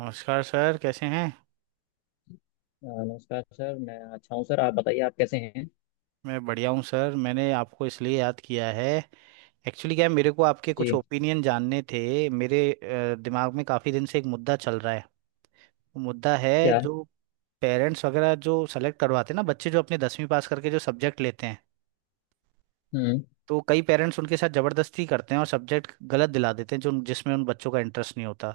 नमस्कार सर, कैसे हैं। नमस्कार सर, मैं अच्छा हूँ। सर आप बताइए, आप कैसे हैं? मैं बढ़िया हूँ सर। मैंने आपको इसलिए याद किया है, एक्चुअली क्या है, मेरे को आपके कुछ जी। ओपिनियन जानने थे। मेरे दिमाग में काफ़ी दिन से एक मुद्दा चल रहा है। वो मुद्दा है क्या? जो पेरेंट्स वगैरह जो सेलेक्ट करवाते हैं ना, बच्चे जो अपने दसवीं पास करके जो सब्जेक्ट लेते हैं, हम्म। तो कई पेरेंट्स उनके साथ ज़बरदस्ती करते हैं और सब्जेक्ट गलत दिला देते हैं, जो जिसमें उन बच्चों का इंटरेस्ट नहीं होता।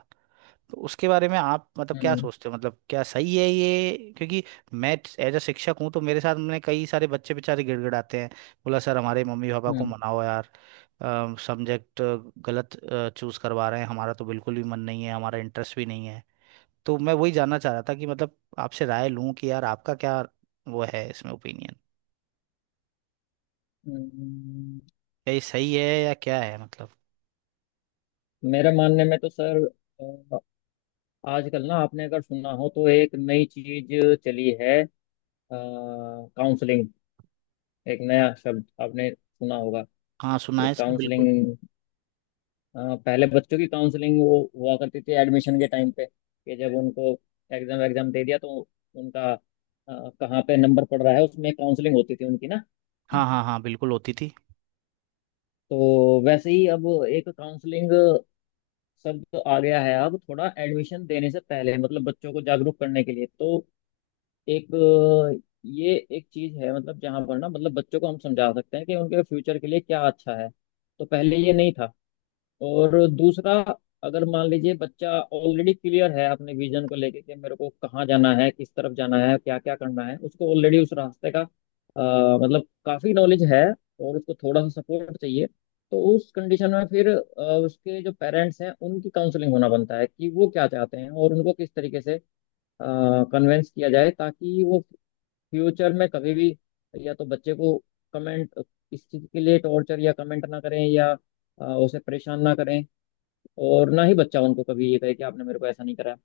तो उसके बारे में आप मतलब क्या हम्म। सोचते हो, मतलब क्या सही है ये, क्योंकि मैं एज अ शिक्षक हूँ, तो मेरे साथ मैंने कई सारे बच्चे बेचारे गिड़गिड़ाते हैं। बोला सर हमारे मम्मी पापा को हम्म। मनाओ यार, सब्जेक्ट गलत चूज करवा रहे हैं, हमारा तो बिल्कुल भी मन नहीं है, हमारा इंटरेस्ट भी नहीं है। तो मैं वही जानना चाह रहा था कि मतलब आपसे राय लूं कि यार आपका क्या वो है, इसमें ओपिनियन हम्म। क्या, ये सही है या क्या है मतलब। मेरे मानने में तो सर, अ, आजकल ना आपने अगर सुना हो तो एक नई चीज चली है। काउंसलिंग, एक नया शब्द आपने सुना होगा, हाँ सुना कि है सर, बिल्कुल। काउंसलिंग। पहले बच्चों की काउंसलिंग वो हुआ करती थी, एडमिशन के टाइम पे, कि जब उनको एग्जाम एग्जाम दे दिया तो उनका कहाँ पे नंबर पड़ रहा है, उसमें काउंसलिंग होती थी उनकी ना। हाँ हाँ हाँ, बिल्कुल होती थी। तो वैसे ही अब एक काउंसलिंग शब्द आ गया है। अब थोड़ा एडमिशन देने से पहले मतलब बच्चों को जागरूक करने के लिए, तो एक ये एक चीज है, मतलब जहां पर ना मतलब बच्चों को हम समझा सकते हैं कि उनके फ्यूचर के लिए क्या अच्छा है। तो पहले ये नहीं था। और दूसरा, अगर मान लीजिए बच्चा ऑलरेडी क्लियर है अपने विजन को लेके, कि मेरे को कहाँ जाना है, किस तरफ जाना है, क्या क्या करना है, उसको ऑलरेडी उस रास्ते का मतलब काफी नॉलेज है, और उसको थोड़ा सा सपोर्ट चाहिए। तो उस कंडीशन में फिर उसके जो पेरेंट्स हैं उनकी काउंसलिंग होना बनता है, कि वो क्या चाहते हैं और उनको किस तरीके से कन्वेंस किया जाए, ताकि वो फ्यूचर में कभी भी या तो बच्चे को कमेंट इस चीज के लिए टॉर्चर या कमेंट ना करें, या उसे परेशान ना करें, और ना ही बच्चा उनको कभी ये कहे कि आपने मेरे को ऐसा नहीं कराया।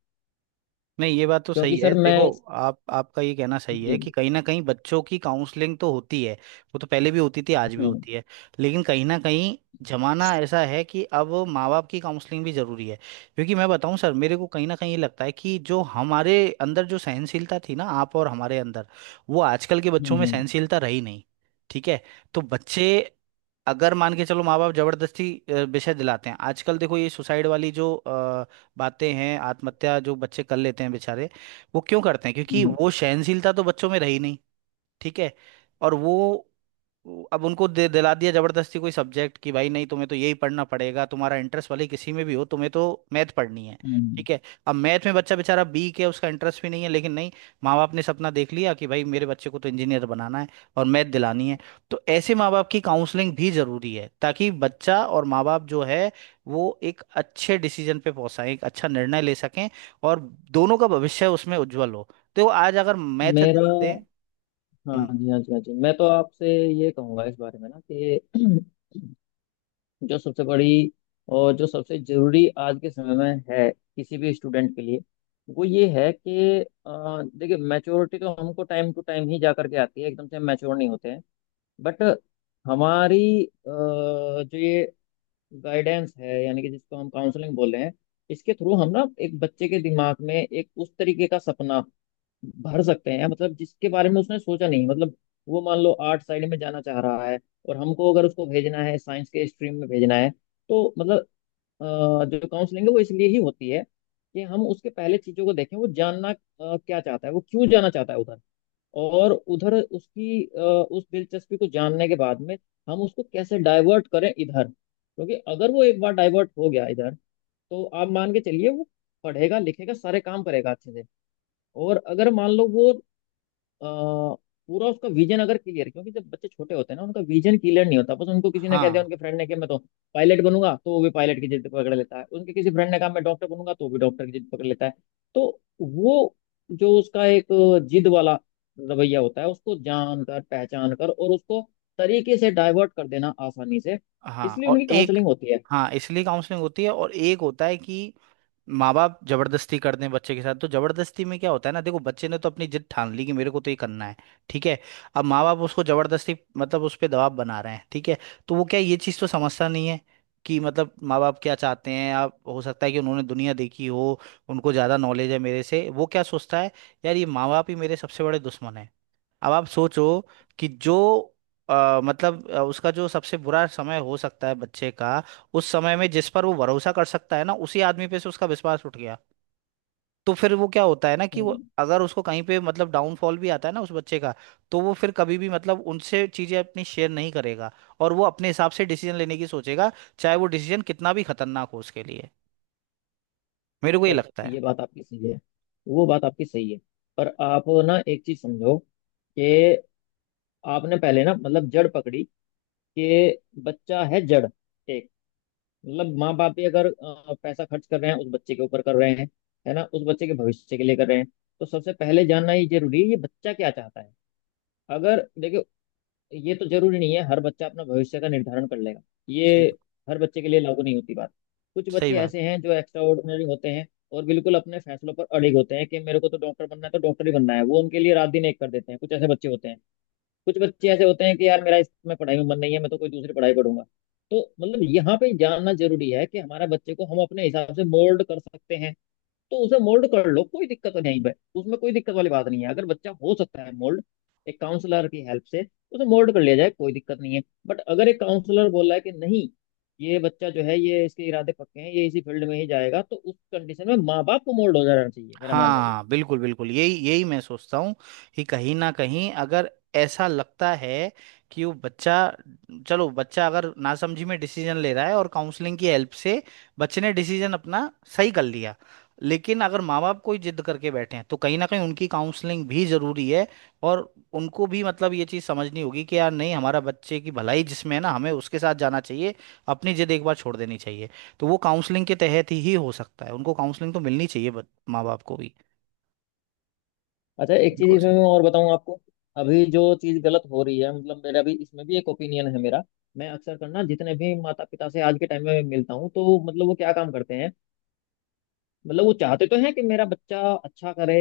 नहीं ये बात तो सही क्योंकि है, सर देखो मैं। आप, आपका ये कहना सही है कि जी। कहीं ना कहीं बच्चों की काउंसलिंग तो होती है। वो तो पहले भी होती थी, आज भी हम्म। होती है। लेकिन कहीं ना कहीं जमाना ऐसा है कि अब माँ बाप की काउंसलिंग भी जरूरी है। क्योंकि मैं बताऊं सर, मेरे को कहीं ना कहीं ये लगता है कि जो हमारे अंदर जो सहनशीलता थी ना, आप और हमारे अंदर, वो आजकल के हम्म। बच्चों में हम्म। सहनशीलता रही नहीं। ठीक है। तो बच्चे अगर मान के चलो, माँ बाप जबरदस्ती विषय दिलाते हैं, आजकल देखो ये सुसाइड वाली जो बातें हैं, आत्महत्या जो बच्चे कर लेते हैं बेचारे, वो क्यों करते हैं, क्योंकि हम्म। वो सहनशीलता तो बच्चों में रही नहीं। ठीक है। और वो अब उनको दे दिला दिया जबरदस्ती कोई सब्जेक्ट कि भाई नहीं, तुम्हें तो यही पढ़ना पड़ेगा, तुम्हारा इंटरेस्ट वाले किसी में भी हो, तुम्हें तो मैथ पढ़नी है। हम्म। ठीक है। अब मैथ में बच्चा बेचारा वीक है, उसका इंटरेस्ट भी नहीं है, लेकिन नहीं, माँ बाप ने सपना देख लिया कि भाई मेरे बच्चे को तो इंजीनियर बनाना है और मैथ दिलानी है। तो ऐसे माँ बाप की काउंसलिंग भी जरूरी है, ताकि बच्चा और माँ बाप जो है वो एक अच्छे डिसीजन पे पहुंचा, एक अच्छा निर्णय ले सकें, और दोनों का भविष्य उसमें उज्जवल हो। तो आज अगर मैथ मेरा। दे। हाँ हम्म? जी, हाँ जी, हाँ जी, मैं तो आपसे ये कहूँगा इस बारे में ना कि जो सबसे बड़ी और जो सबसे जरूरी आज के समय में है किसी भी स्टूडेंट के लिए, वो ये है कि देखिए, मैच्योरिटी तो हमको टाइम टू टाइम ही जा करके आती है, एकदम से हम मैच्योर नहीं होते हैं। बट हमारी जो ये गाइडेंस है, यानी कि जिसको हम काउंसलिंग बोल रहे हैं, इसके थ्रू हम ना एक बच्चे के दिमाग में एक उस तरीके का सपना भर सकते हैं, मतलब जिसके बारे में उसने सोचा नहीं, मतलब वो मान लो आर्ट साइड में जाना चाह रहा है, और हमको अगर उसको भेजना है साइंस के स्ट्रीम में भेजना है, तो मतलब अ, जो काउंसलिंग है वो इसलिए ही होती है, कि हम उसके पहले चीजों को देखें, वो जानना क्या चाहता है, वो क्यों जाना चाहता है उधर, और उधर उसकी उस दिलचस्पी को जानने के बाद में, हम उसको कैसे डाइवर्ट करें इधर, क्योंकि अगर वो एक बार डाइवर्ट हो गया इधर, तो आप मान के चलिए वो पढ़ेगा लिखेगा सारे काम करेगा अच्छे से। और अगर मान लो वो पूरा, उसका विजन अगर क्लियर, क्योंकि जब बच्चे छोटे होते हैं ना उनका विजन क्लियर नहीं होता, बस उनको किसी ने कह दिया, हाँ उनके फ्रेंड ने, कि मैं तो पायलट बनूंगा, तो वो भी पायलट की जिद पकड़ लेता है। उनके किसी फ्रेंड ने कहा मैं डॉक्टर बनूंगा, तो वो भी डॉक्टर की जिद पकड़ लेता है। तो वो जो उसका एक जिद वाला रवैया होता है, उसको जान कर पहचान कर, और उसको तरीके से डाइवर्ट कर देना आसानी से, हाँ, इसलिए और उनकी एक। काउंसलिंग होती है। हाँ, इसलिए काउंसलिंग होती है। और एक होता है कि माँ बाप जबरदस्ती करते हैं बच्चे के साथ, तो जबरदस्ती में क्या होता है ना, देखो बच्चे ने तो अपनी जिद ठान ली कि मेरे को तो ये करना है। ठीक है। अब माँ बाप उसको जबरदस्ती मतलब उस पर दबाव बना रहे हैं। ठीक है। तो वो क्या है, ये चीज़ तो समझता नहीं है कि मतलब माँ बाप क्या चाहते हैं, आप हो सकता है कि उन्होंने दुनिया देखी हो, उनको ज़्यादा नॉलेज है मेरे से। वो क्या सोचता है, यार ये माँ बाप ही मेरे सबसे बड़े दुश्मन है। अब आप सोचो कि जो मतलब उसका जो सबसे बुरा समय हो सकता है बच्चे का, उस समय में जिस पर वो भरोसा कर सकता है ना, उसी आदमी पे से उसका विश्वास उठ गया, तो फिर वो क्या होता है ना, कि वो हम्म। अगर उसको कहीं पे मतलब डाउनफॉल भी आता है ना उस बच्चे का, तो वो फिर कभी भी मतलब उनसे चीजें अपनी शेयर नहीं करेगा, और वो अपने हिसाब से डिसीजन लेने की सोचेगा, चाहे वो डिसीजन कितना भी खतरनाक हो उसके लिए। मेरे को ये सर, लगता है। ये बात आपकी सही है, वो बात आपकी सही है। पर आप ना एक चीज समझो, कि आपने पहले ना मतलब जड़ पकड़ी, कि बच्चा है जड़ एक, मतलब माँ बाप भी अगर पैसा खर्च कर रहे हैं उस बच्चे के ऊपर कर रहे हैं, है ना, उस बच्चे के भविष्य के लिए कर रहे हैं, तो सबसे पहले जानना ये जरूरी है ये बच्चा क्या चाहता है। अगर देखो, ये तो जरूरी नहीं है हर बच्चा अपना भविष्य का निर्धारण कर लेगा, ये सही। हर बच्चे के लिए लागू नहीं होती बात। कुछ सही बच्चे बात। ऐसे हैं जो एक्स्ट्रा ऑर्डिनरी होते हैं, और बिल्कुल अपने फैसलों पर अड़िग होते हैं, कि मेरे को तो डॉक्टर बनना है तो डॉक्टर ही बनना है, वो उनके लिए रात दिन एक कर देते हैं, कुछ ऐसे बच्चे होते हैं। कुछ बच्चे ऐसे होते हैं कि यार मेरा इसमें पढ़ाई में मन नहीं है, मैं तो कोई दूसरी पढ़ाई पढ़ूंगा। तो मतलब यहाँ पे जानना जरूरी है कि हमारे बच्चे को हम अपने हिसाब से मोल्ड कर सकते हैं, तो उसे मोल्ड कर लो, कोई दिक्कत नहीं है। उसमें कोई दिक्कत वाली बात नहीं है, अगर बच्चा हो सकता है मोल्ड एक काउंसलर की हेल्प से, उसे मोल्ड कर लिया जाए, कोई दिक्कत नहीं है। बट अगर एक काउंसलर बोला है कि नहीं, ये बच्चा जो है ये इसके इरादे पक्के हैं, ये इसी फील्ड में ही जाएगा, तो उस कंडीशन में माँ बाप को मोल्ड हो जाना चाहिए, मेरा मानना ये है। हाँ बिल्कुल बिल्कुल, यही यही मैं सोचता हूँ कि कहीं ना कहीं अगर ऐसा लगता है कि वो बच्चा, चलो बच्चा अगर नासमझी में डिसीजन ले रहा है और काउंसलिंग की हेल्प से बच्चे ने डिसीजन अपना सही कर लिया, लेकिन अगर माँ बाप कोई जिद करके बैठे हैं, तो कहीं ना कहीं उनकी काउंसलिंग भी जरूरी है। और उनको भी मतलब ये चीज़ समझनी होगी कि यार नहीं, हमारा बच्चे की भलाई जिसमें है ना, हमें उसके साथ जाना चाहिए, अपनी जिद एक बार छोड़ देनी चाहिए। तो वो काउंसलिंग के तहत ही हो सकता है, उनको काउंसलिंग तो मिलनी चाहिए, बट माँ बाप को भी। अच्छा, एक चीज बिल्कुल इसमें सही। मैं और बताऊं आपको। अभी जो चीज गलत हो रही है, मतलब मेरा भी इसमें भी एक ओपिनियन है मेरा। मैं अक्सर करना, जितने भी माता पिता से आज के टाइम में मिलता हूँ, तो मतलब वो क्या काम करते हैं, मतलब वो चाहते तो हैं कि मेरा बच्चा अच्छा करे,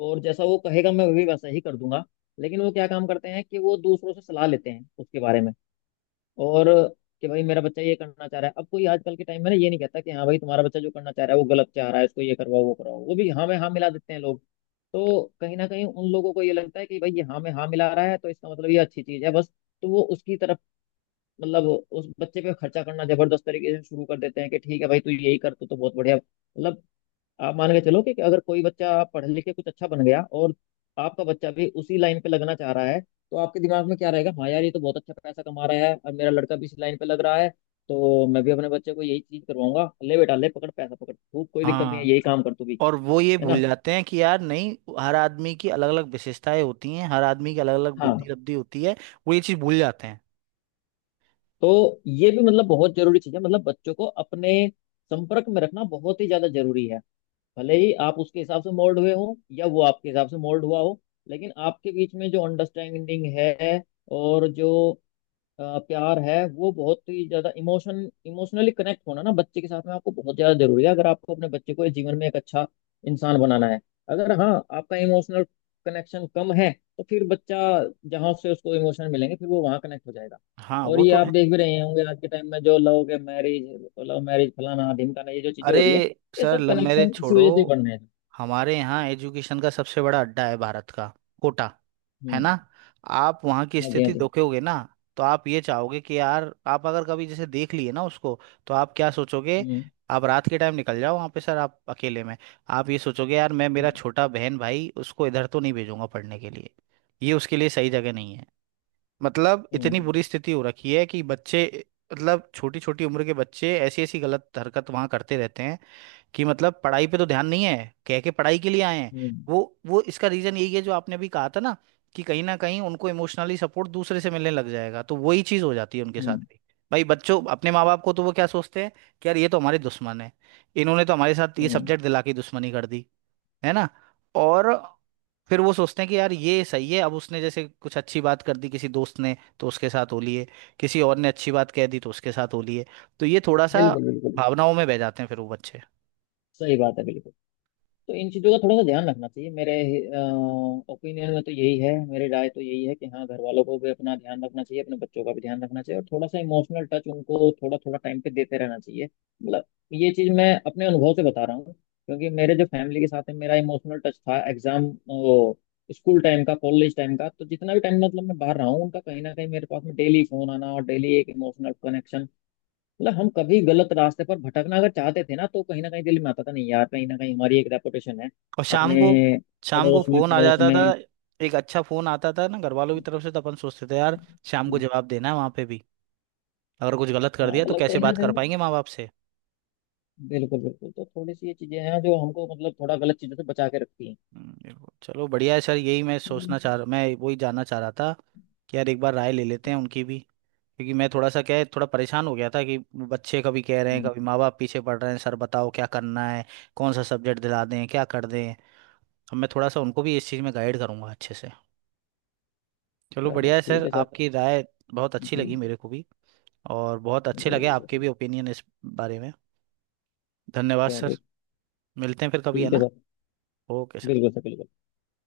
और जैसा वो कहेगा मैं भी वैसा ही कर दूंगा। लेकिन वो क्या काम करते हैं, कि वो दूसरों से सलाह लेते हैं उसके बारे में, और कि भाई मेरा बच्चा ये करना चाह रहा है, अब कोई आजकल के टाइम में ना ये नहीं कहता कि हाँ भाई तुम्हारा बच्चा जो करना चाह रहा है वो गलत चाह रहा है, इसको ये करवाओ वो करवाओ, वो भी हाँ में हाँ मिला देते हैं लोग। तो कहीं ना कहीं उन लोगों को ये लगता है कि भाई ये हाँ में हाँ मिला रहा है तो इसका मतलब ये अच्छी चीज है, बस। तो वो उसकी तरफ, मतलब उस बच्चे पे खर्चा करना जबरदस्त तरीके से शुरू कर देते हैं, कि ठीक है भाई तू यही कर, तू तो बहुत बढ़िया, मतलब आप मान के चलो कि अगर कोई बच्चा पढ़ लिख के कुछ अच्छा बन गया और आपका बच्चा भी उसी लाइन पे लगना चाह रहा है, तो आपके दिमाग में क्या रहेगा, हाँ यार ये तो बहुत अच्छा पैसा कमा रहा है, अब मेरा लड़का भी इस लाइन पे लग रहा है, तो मैं भी अपने बच्चे को यही चीज करवाऊंगा, ले बेटा ले, पकड़ पैसा पकड़ खूब, कोई दिक्कत नहीं हाँ, है, यही काम कर तू भी। और वो ये है भूल ना। जाते हैं कि यार नहीं, हर आदमी की अलग अलग विशेषताएं होती हैं, हर आदमी की अलग अलग हाँ। बुद्धि लब्धि होती है। वो ये चीज़ भूल जाते हैं। तो ये भी मतलब बहुत जरूरी चीज है, मतलब बच्चों को अपने संपर्क में रखना बहुत ही ज्यादा जरूरी है, भले ही आप उसके हिसाब से मोल्ड हुए हो या वो आपके हिसाब से मोल्ड हुआ हो, लेकिन आपके बीच में जो अंडरस्टैंडिंग है और जो प्यार है, वो बहुत ही ज्यादा इमोशनली कनेक्ट होना ना बच्चे के साथ में आपको बहुत ज्यादा जरूरी है, अगर आपको अपने बच्चे को इस जीवन में एक अच्छा इंसान बनाना है। अगर, हाँ, आपका इमोशनल कनेक्शन कम है, तो फिर बच्चा जहाँ से उसको इमोशन मिलेंगे फिर वो वहाँ कनेक्ट हो जाएगा। हाँ और वो ये तो आप है। देख भी रहे होंगे आज के टाइम में, जो लव मैरिज फलाना ढिमकाना, ये जो चीजें अरे हो रही है, ये सर, सब लव मैरिज कनेक्शन इसी छोड़ो, वजह से बन रहे हैं। हमारे यहाँ एजुकेशन का सबसे बड़ा अड्डा है, भारत का कोटा। है ना। हम्म। आप वहाँ की हाँ जी, हाँ स्थिति जी। देखोगे ना, तो आप ये चाहोगे कि यार, आप अगर कभी जैसे देख लिए ना उसको, तो आप क्या सोचोगे। हम्म। आप रात के टाइम निकल जाओ वहाँ पे सर, आप अकेले में, आप ये सोचोगे यार मैं मेरा हम्म। छोटा बहन भाई उसको इधर तो नहीं भेजूंगा पढ़ने के लिए, ये उसके लिए सही जगह नहीं है। मतलब इतनी हम्म। बुरी स्थिति हो रखी है कि बच्चे, मतलब छोटी छोटी उम्र के बच्चे ऐसी ऐसी गलत हरकत वहाँ करते रहते हैं कि मतलब पढ़ाई पे तो ध्यान नहीं है, कह के पढ़ाई के लिए आए हैं। हम्म। वो इसका रीजन यही है जो आपने अभी कहा था ना, कि कहीं ना कहीं उनको इमोशनली सपोर्ट दूसरे से मिलने लग जाएगा, तो वही चीज हो जाती है उनके साथ हम्म। भी। भाई बच्चों अपने माँ बाप को तो वो क्या सोचते हैं कि यार ये तो हमारे दुश्मन है, इन्होंने तो हमारे साथ ये हम्म। सब्जेक्ट दिला के दुश्मनी कर दी है ना। और फिर वो सोचते हैं कि यार ये सही है, अब उसने जैसे कुछ अच्छी बात कर दी किसी दोस्त ने तो उसके साथ हो लिए, किसी और ने अच्छी बात कह दी तो उसके साथ हो लिए। तो ये थोड़ा सा बिल्कुल बिल्कुल। भावनाओं में बह जाते हैं फिर वो बच्चे। सही बात है, बिल्कुल। तो इन चीज़ों का थोड़ा सा ध्यान रखना चाहिए, मेरे ओपिनियन में तो यही है, मेरी राय तो यही है कि हाँ, घर वालों को भी अपना ध्यान रखना चाहिए, अपने बच्चों का भी ध्यान रखना चाहिए, और थोड़ा सा इमोशनल टच उनको थोड़ा थोड़ा टाइम पे देते रहना चाहिए। मतलब ये चीज़ मैं अपने अनुभव से बता रहा हूँ, क्योंकि मेरे जो फैमिली के साथ है मेरा इमोशनल टच था, एग्जाम वो स्कूल टाइम का, कॉलेज टाइम का, तो जितना भी टाइम मतलब मैं बाहर रहा हूँ, उनका कहीं ना कहीं मेरे पास में डेली फोन आना, और डेली एक इमोशनल कनेक्शन, मतलब हम कभी गलत रास्ते पर भटकना अगर चाहते थे ना, तो कहीं ना कहीं दिल में आता था, नहीं यार, कहीं ना कहीं हमारी एक रेपुटेशन है और शाम को, अपने शाम को पड़ोस में, फोन आ पड़ोस जाता था, में। एक अच्छा फोन आता था ना घर वालों की तरफ से, तो अपन सोचते थे यार शाम को जवाब देना है वहां पे भी, अगर कुछ गलत कर हाँ, दिया तो मतलब कैसे कहीं ना बात कर कहीं, पाएंगे माँ बाप से। बिल्कुल बिल्कुल। तो थोड़ी सी ये चीजें हैं जो हमको मतलब थोड़ा गलत चीजों से बचा के रखती हैं। चलो बढ़िया है सर, यही मैं हम्म। सोचना चाह रहा, मैं वही जानना चाह रहा था कि यार एक बार राय ले लेते हैं उनकी भी, क्योंकि मैं थोड़ा सा क्या है, थोड़ा परेशान हो गया था कि बच्चे कभी कह रहे हैं, कभी माँ बाप पीछे पड़ रहे हैं, सर बताओ क्या करना है, कौन सा सब्जेक्ट दिला दें, क्या कर दें। अब मैं थोड़ा सा उनको भी इस चीज़ में गाइड करूंगा अच्छे से। चलो चलो बढ़िया है ठीक सर, है सर। आपकी राय बहुत अच्छी जी। लगी मेरे को भी, और बहुत अच्छे लगे बिल्कुल सर। आपके भी ओपिनियन इस बारे में। धन्यवाद सर, चलिए। मिलते हैं फिर कभी, है ठीक है ना। सर। Okay sir. बिल्कुल सर, बिल्कुल।